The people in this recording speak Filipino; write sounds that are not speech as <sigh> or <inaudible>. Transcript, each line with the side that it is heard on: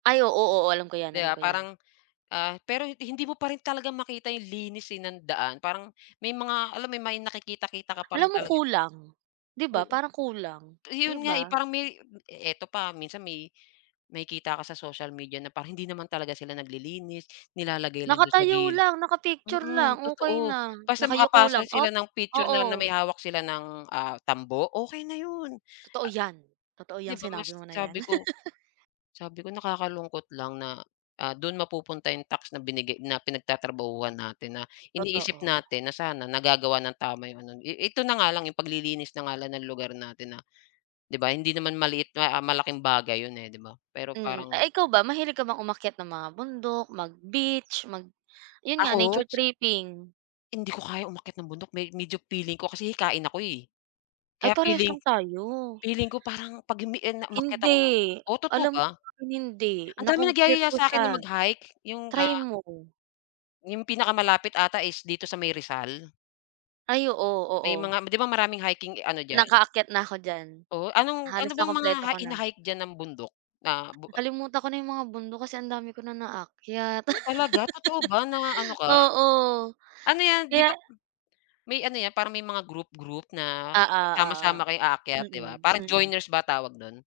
right: Ay, oo. Oo, alam ko 'yan,
left: 'Di
right: alam
left: ba,
right: ko 'yan.
left: parang, ah, pero hin hindi mo pa rin talaga makita 'yung linis, eh, nang daan parang may mga alam mo 'yun may nakikita-kita ka pa rin
right: Alam mo
left: talagan
right: kulang, 'di ba,
left: Oo.
right: parang kulang, 'di
left: 'Yun nga, eh,
right: ba?
left: parang may ito pa minsan may makikita ka sa social media na pang hindi naman talaga sila naglilinis, nilalagay lang do'n sa
right: Nakatayo
left: gilid,
right: lang, naka-picture
left: mm,
right: lang, okey
left: totoo
right: na,
left: basta
right: nakayuko lang
left: makapasa
right: o
left: sila ng picture na na
right: oo.
left: may hawak sila ng, ah, tambo, okey na 'yun.
right: Totoo
left: Ah
right: 'yan, totoo
left: 'di
right: 'yang
left: ba mas
right: sinabi mo na 'yan.
left: sabi ko
right: <laughs>
left: sabi ko nakakalungkot lang na, ah, do'n mapupunta 'yung tax na binigay na pinagtatrabahuhan natin, na iniisip
right: Totoo.
left: natin na sana nagagawa nang tama 'yung ano, i ito na nga lang 'yung paglilinis na nga lang ng lugar natin na, 'di ba, hindi naman maliit na, ah, malaking bagay 'yun, eh, 'di ba, pero
right: Mm.
left: parang
right: Ay, ikaw ba mahilig ka bang umakyat ng mga bundok, mag-beach mag, 'yun nga,
left: Ako?
right: nature tripping?
left: Hindi ko kaya umakyat ng bundok me medyo feeling ko kasi hikain ako, eh.
right: Ay,
left: Kaya
right: parehas lang
left: feeling
right: tayo.
left: feeling ko parang 'pag umini a, na umakyat
right: Hindi,
left: ako ng oh, totoo
right: alam mo
left: ba?
right: sa'kin hindi,
left: Andaming
right: na-conquer
left: nagyayaya
right: ko siya,
left: sa'kin na mag-hike, 'yung ga
right: try mo.
left: 'Yung pinakamalapit ata is dito sa may Rizal.
right: Ay, oo,
left: May
right: oo.
left: mga 'di ba, maraming hiking ano diyan?
right: Nakaakyat na'ko diyan.
left: Oh, anong, ano
right: Halos
left: bang mga
right: nakumpleto
left: hi
right: ko na.
left: hina-hike diyan nam bundok? Na bu ah
right: Nakalimutan ko na 'yung mga bundok kasi ang dami ko na naakyat.
left: Oh, talaga totoo ba, na ano
right: <laughs>
left: ka?
right: Oo
left: Ano 'yan, 'di
right: kaya
left: ba may ano 'yan, parang may mga group group na
right: Oo, oo.
left: sama-sama kayo aakyat 'di ba,
right: Mm,
left: parang
right: mm.
left: joiners ba tawag no'n?